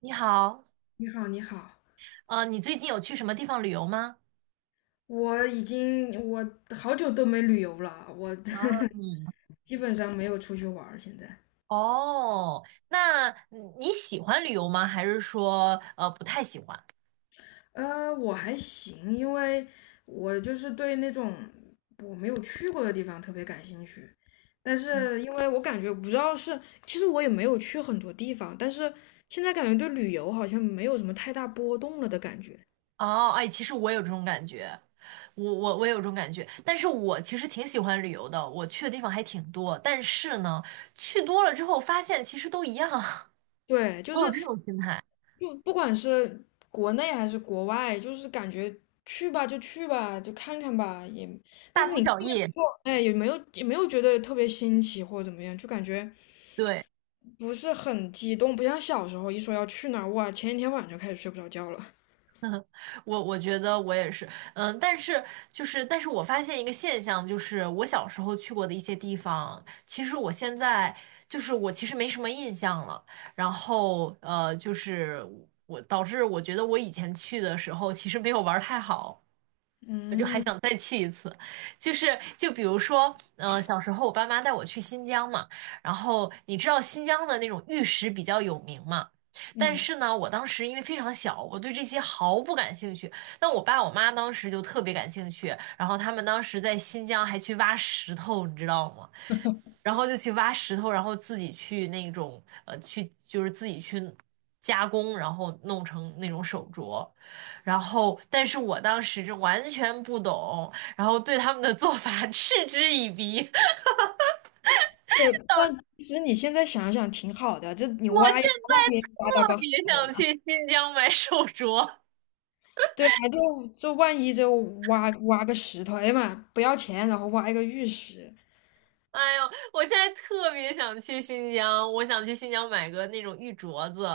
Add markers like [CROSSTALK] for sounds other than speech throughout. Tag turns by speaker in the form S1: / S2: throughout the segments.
S1: 你好，
S2: 你好，你好，
S1: 你最近有去什么地方旅游吗？
S2: 我已经我好久都没旅游了，我
S1: 啊，嗯，
S2: [LAUGHS] 基本上没有出去玩儿现在。
S1: 哦，那你喜欢旅游吗？还是说不太喜欢？
S2: 我还行，因为我就是对那种我没有去过的地方特别感兴趣，但是因为我感觉不知道是，其实我也没有去很多地方，但是现在感觉对旅游好像没有什么太大波动了的感觉。
S1: 哦，哎，其实我有这种感觉，我有这种感觉，但是我其实挺喜欢旅游的，我去的地方还挺多，但是呢，去多了之后发现其实都一样，
S2: 对，
S1: [LAUGHS]
S2: 就
S1: 我有
S2: 是
S1: 这种心态，
S2: 就不管是国内还是国外，就是感觉去吧就去吧，就看看吧，也，但
S1: 大
S2: 是
S1: 同
S2: 你
S1: 小异。
S2: 哎也没有也没有觉得特别新奇或者怎么样，就感觉
S1: 对。
S2: 不是很激动，不像小时候一说要去哪儿，哇，前一天晚上就开始睡不着觉了。
S1: 我我觉得我也是，嗯，但是就是，但是我发现一个现象，就是我小时候去过的一些地方，其实我现在就是我其实没什么印象了。然后就是我导致我觉得我以前去的时候其实没有玩儿太好。我就还
S2: 嗯
S1: 想再去一次，就是就比如说，嗯、小时候我爸妈带我去新疆嘛，然后你知道新疆的那种玉石比较有名嘛，但
S2: 嗯，
S1: 是呢，我当时因为非常小，我对这些毫不感兴趣，但我爸我妈当时就特别感兴趣，然后他们当时在新疆还去挖石头，你知道吗？然后就去挖石头，然后自己去那种去就是自己去加工，然后弄成那种手镯。然后，但是我当时是完全不懂，然后对他们的做法 [LAUGHS] 嗤之以鼻。[LAUGHS]
S2: 对，但其实你现在想想挺好的，这你
S1: 我现
S2: 挖一挖，万
S1: 在
S2: 一挖到
S1: 特
S2: 个好
S1: 别
S2: 的
S1: 想
S2: 呢。
S1: 去新疆买手镯，
S2: 对啊，就就万一就挖挖个石头，哎呀妈不要钱，然后挖一个玉石。
S1: 哎呦，我现在特别想去新疆，我想去新疆买个那种玉镯子。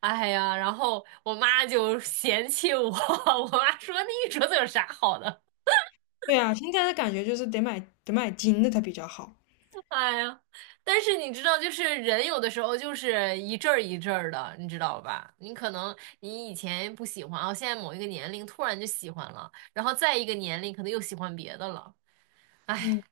S1: 哎呀，然后我妈就嫌弃我，[LAUGHS] 我妈说那玉镯子有啥好的？
S2: 对啊，现在的感觉就是得买金的它比较好。
S1: [LAUGHS] 哎呀，但是你知道，就是人有的时候就是一阵儿一阵儿的，你知道吧？你可能你以前不喜欢，哦，现在某一个年龄突然就喜欢了，然后再一个年龄可能又喜欢别的了。[LAUGHS] 哎，
S2: 嗯，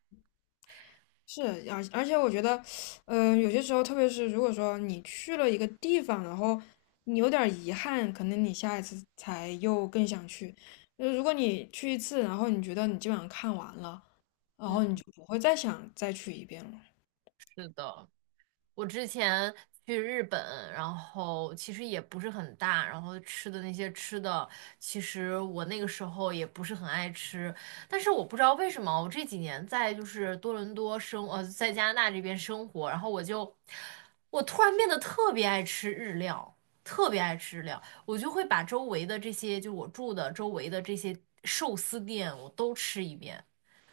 S2: 是，而且我觉得，有些时候，特别是如果说你去了一个地方，然后你有点儿遗憾，可能你下一次才又更想去。如果你去一次，然后你觉得你基本上看完了，然
S1: 嗯，
S2: 后你就不会再想再去一遍了。
S1: 是的。我之前去日本，然后其实也不是很大，然后吃的那些吃的，其实我那个时候也不是很爱吃，但是我不知道为什么，我这几年在就是多伦多生，在加拿大这边生活，然后我就，我突然变得特别爱吃日料，特别爱吃日料，我就会把周围的这些，就我住的周围的这些寿司店，我都吃一遍。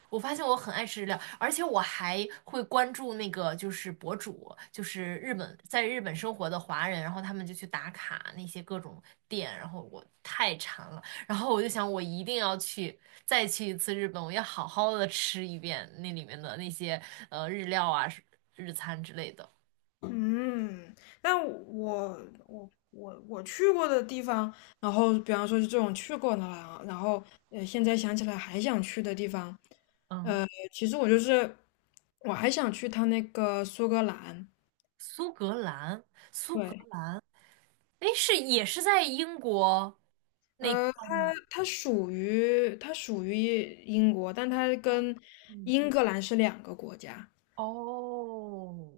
S1: 我发现我很爱吃日料，而且我还会关注那个就是博主，就是日本在日本生活的华人，然后他们就去打卡那些各种店，然后我太馋了，然后我就想我一定要去再去一次日本，我要好好的吃一遍那里面的那些日料啊、日餐之类的。
S2: 嗯，但我我去过的地方，然后比方说是这种去过的啊，然后现在想起来还想去的地方，
S1: 嗯，
S2: 其实我就是我还想去他那个苏格兰，
S1: 苏格兰，苏格，
S2: 对，
S1: 哎是也是在英国那块儿吗？
S2: 它属于英国，但它跟
S1: 嗯，
S2: 英格兰是两个国家。
S1: 哦，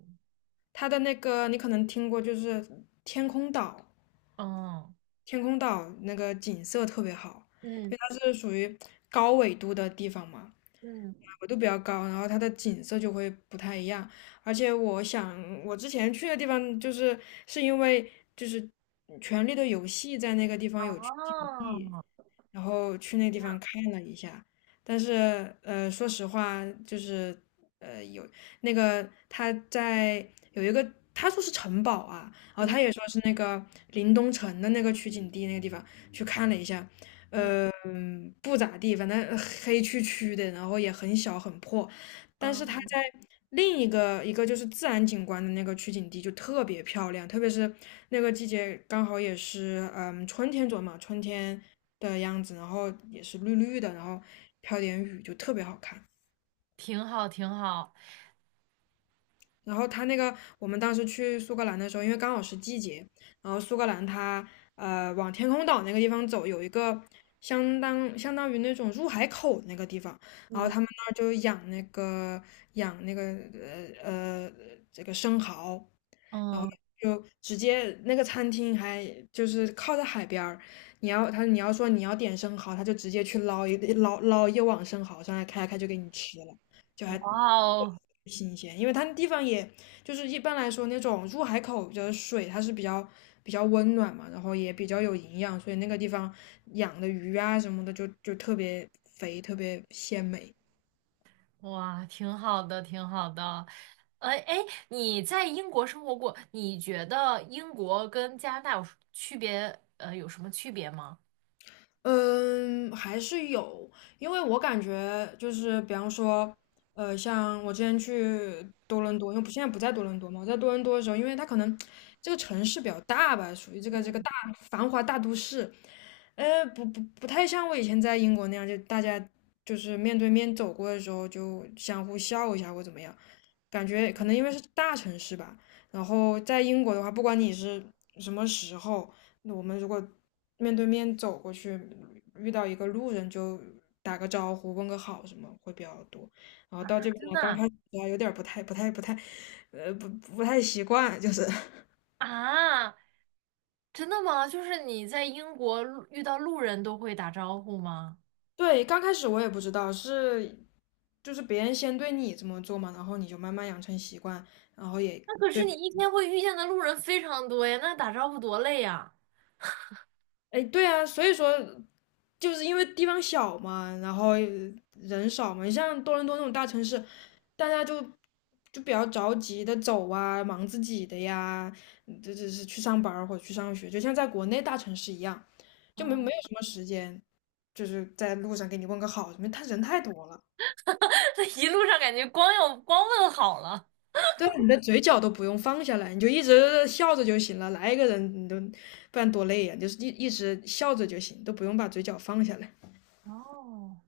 S2: 它的那个你可能听过，就是天空岛。
S1: 嗯。
S2: 天空岛那个景色特别好，因
S1: 嗯，
S2: 为它是属于高纬度的地方嘛，
S1: 嗯，
S2: 纬度比较高，然后它的景色就会不太一样。而且我想，我之前去的地方就是是因为就是权力的游戏》在那个地方有取景地，
S1: 哦，
S2: 然后去那
S1: 这
S2: 地
S1: 样，
S2: 方看了一下，但是说实话，就是有那个他在有一个他说是城堡啊，然后
S1: 嗯
S2: 他也说是那个临冬城的那个取景地那个地方去看了一下，
S1: 嗯
S2: 不咋地，反正黑黢黢的，然后也很小很破，但是他
S1: 嗯
S2: 在另一个就是自然景观的那个取景地就特别漂亮，特别是那个季节刚好也是春天左右嘛，春天的样子，然后也是绿绿的，然后飘点雨，就特别好看。
S1: 挺好，挺好。
S2: 然后它那个，我们当时去苏格兰的时候，因为刚好是季节，然后苏格兰它往天空岛那个地方走，有一个相当于那种入海口那个地方，然后
S1: 嗯，
S2: 他们那儿就养那个养那个呃呃这个生蚝，然后
S1: 嗯，
S2: 就直接那个餐厅还就是靠在海边儿，你要他你要说你要点生蚝，他就直接去捞一网生蚝上来开开就给你吃了，就还
S1: 哇哦，
S2: 挺新鲜，因为它那地方也就是一般来说那种入海口的水它是比较温暖嘛，然后也比较有营养，所以那个地方养的鱼啊什么的就特别肥，特别鲜美。
S1: 哇，挺好的，挺好的。哎哎，你在英国生活过，你觉得英国跟加拿大有区别？有什么区别吗？
S2: 嗯，还是有，因为我感觉就是，比方说，像我之前去多伦多，因为不现在不在多伦多嘛，我在多伦多的时候，因为它可能这个城市比较大吧，属于这个
S1: 嗯，
S2: 大繁华大都市，不太像我以前在英国那样，就大家就是面对面走过的时候就相互笑一下或怎么样，感觉可能因为是大城市吧，然后在英国的话，不管你是什么时候。那我们如果面对面走过去，遇到一个路人就打个招呼，问个好什么会比较多。然后
S1: 啊，
S2: 到这边
S1: 真
S2: 来，刚
S1: 的
S2: 开始啊有点儿不太，呃，不不太习惯，就是 [LAUGHS]
S1: 啊？啊真的吗？就是你在英国路遇到路人都会打招呼吗？
S2: 对，刚开始我也不知道是，就是别人先对你这么做嘛，然后你就慢慢养成习惯，然后也
S1: 那可是
S2: 对。
S1: 你一天会遇见的路人非常多呀，那打招呼多累呀！
S2: 哎，对啊，所以说就是因为地方小嘛，然后人少嘛，你像多伦多那种大城市，大家就比较着急的走啊，忙自己的呀，这是去上班儿或者去上学，就像在国内大城市一样，就没有什么时间，就是在路上给你问个好什么，他人太多了。
S1: [LAUGHS] 这一路上感觉光要光问好了。
S2: 对啊，你的嘴角都不用放下来，你就一直笑着就行了。来一个人，你都不然多累呀、你就是一直笑着就行，都不用把嘴角放下来。
S1: 哦，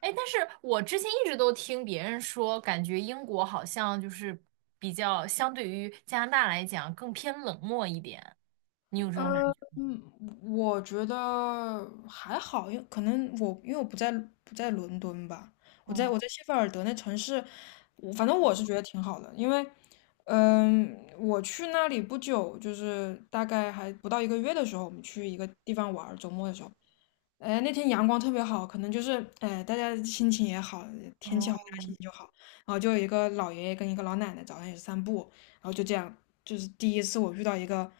S1: 哎，但是我之前一直都听别人说，感觉英国好像就是比较相对于加拿大来讲更偏冷漠一点，你有这种感觉？
S2: 嗯，我觉得还好，因为可能我因为我不在伦敦吧，我在
S1: 哦，
S2: 我在谢菲尔德那城市，我反正我是觉得挺好的，因为，嗯，我去那里不久，就是大概还不到一个月的时候，我们去一个地方玩儿，周末的时候，哎，那天阳光特别好，可能就是哎，大家心情也好，天气好，大家心
S1: 哦，
S2: 情就好。然后就有一个老爷爷跟一个老奶奶早上也是散步，然后就这样，就是第一次我遇到一个，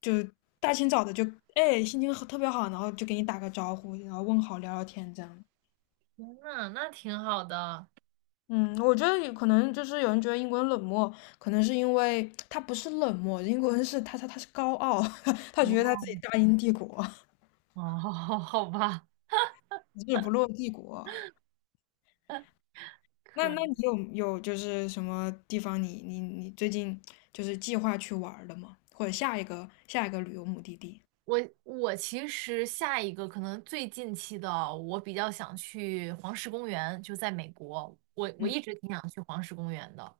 S2: 就是大清早的就哎心情好特别好，然后就给你打个招呼，然后问好聊聊天这样。
S1: 天呐，那挺好的。
S2: 嗯，我觉得有可能就是有人觉得英国人冷漠，可能是因为他不是冷漠，英国人是他是高傲，[LAUGHS] 他觉得他自
S1: 哦，
S2: 己大英帝国，
S1: 哦，[LAUGHS] 好吧，
S2: [LAUGHS] 日不落帝国。那那
S1: 可
S2: 你有有就是什么地方你最近就是计划去玩儿的吗？或者下一个旅游目的地？
S1: 我我其实下一个可能最近期的，我比较想去黄石公园，就在美国。我我
S2: 嗯
S1: 一直挺想去黄石公园的，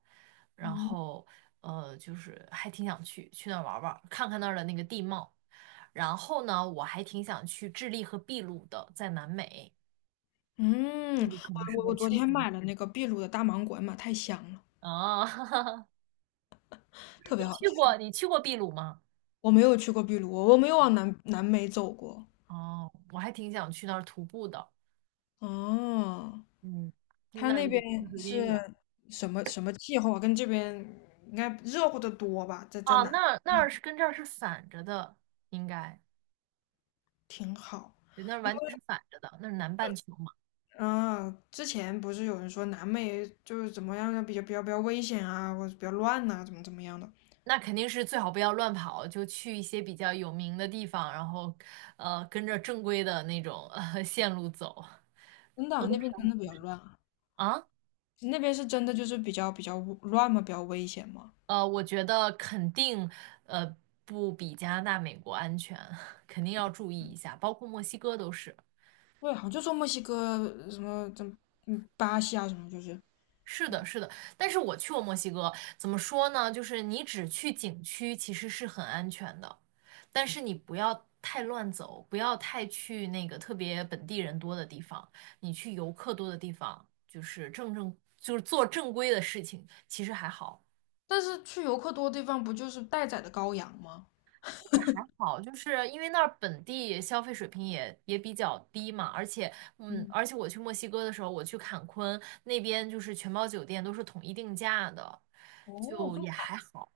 S1: 然
S2: 嗯，
S1: 后就是还挺想去去那儿玩儿玩儿看看那儿的那个地貌。然后呢，我还挺想去智利和秘鲁的，在南美，那
S2: 嗯，
S1: 个可能
S2: 我
S1: 适
S2: 我
S1: 合
S2: 我昨
S1: 秋
S2: 天
S1: 天
S2: 买了那个秘鲁的大芒果，妈太香了，
S1: 啊。[LAUGHS]
S2: 特别
S1: 你
S2: 好
S1: 去
S2: 吃。
S1: 过你去过秘鲁吗？
S2: 我没有去过秘鲁，我没有往南美走过。
S1: 哦，我还挺想去那儿徒步的，
S2: 哦，
S1: 嗯，
S2: 它
S1: 那儿
S2: 那
S1: 有
S2: 边
S1: 点就是有点远。
S2: 是什么气候啊？跟这边应该热乎的多吧？在在
S1: 啊，
S2: 南
S1: 那那儿是跟这儿是反着的，应该，
S2: 挺好。
S1: 对，那儿完全是反着的，那是南半球嘛，
S2: 嗯，之前不是有人说南美就是怎么样，比较危险啊，或者比较乱呐、怎么怎么样的？
S1: 那肯定是最好不要乱跑，就去一些比较有名的地方，然后，跟着正规的那种[LAUGHS] 线路走
S2: 真的，那边真的比较乱啊，
S1: 啊，
S2: 那边是真的就是比较乱嘛，比较危险嘛。
S1: 我觉得肯定，呃，不比加拿大、美国安全，[LAUGHS] 肯定要注意一下，包括墨西哥都是。
S2: 对，好像就说墨西哥什么怎么嗯巴西啊什么就是，
S1: 是的，是的，但是我去过墨西哥，怎么说呢？就是你只去景区其实是很安全的，但是你不要太乱走，不要太去那个特别本地人多的地方，你去游客多的地方，就是正正就是做正规的事情，其实还好。
S2: 但是去游客多的地方不就是待宰的羔羊吗？
S1: 但是还好，就是因为那儿本地消费水平也也比较低嘛，而且，嗯，
S2: 嗯，
S1: 而且我去墨西哥的时候，我去坎昆那边，就是全包酒店都是统一定价的，
S2: 哦，
S1: 就
S2: 这
S1: 也
S2: 么
S1: 还
S2: 好，
S1: 好。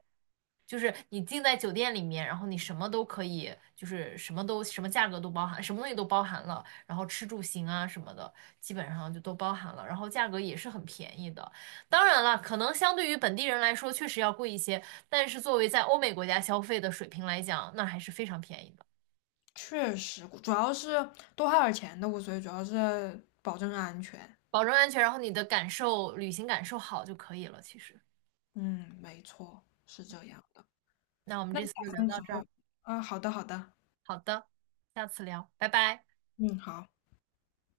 S1: 就是你进在酒店里面，然后你什么都可以，就是什么都什么价格都包含，什么东西都包含了，然后吃住行啊什么的，基本上就都包含了，然后价格也是很便宜的。当然了，可能相对于本地人来说确实要贵一些，但是作为在欧美国家消费的水平来讲，那还是非常便宜的，
S2: 确实，主要是多花点钱的无所谓，主要是保证安全。
S1: 保证安全，然后你的感受，旅行感受好就可以了。其实，
S2: 嗯，没错，是这样。
S1: 那我们
S2: 那
S1: 这
S2: 你
S1: 次就
S2: 打
S1: 聊
S2: 算
S1: 到
S2: 什
S1: 这儿，
S2: 么？啊，好的，好的。
S1: 好的，下次聊，拜拜。
S2: 嗯，好。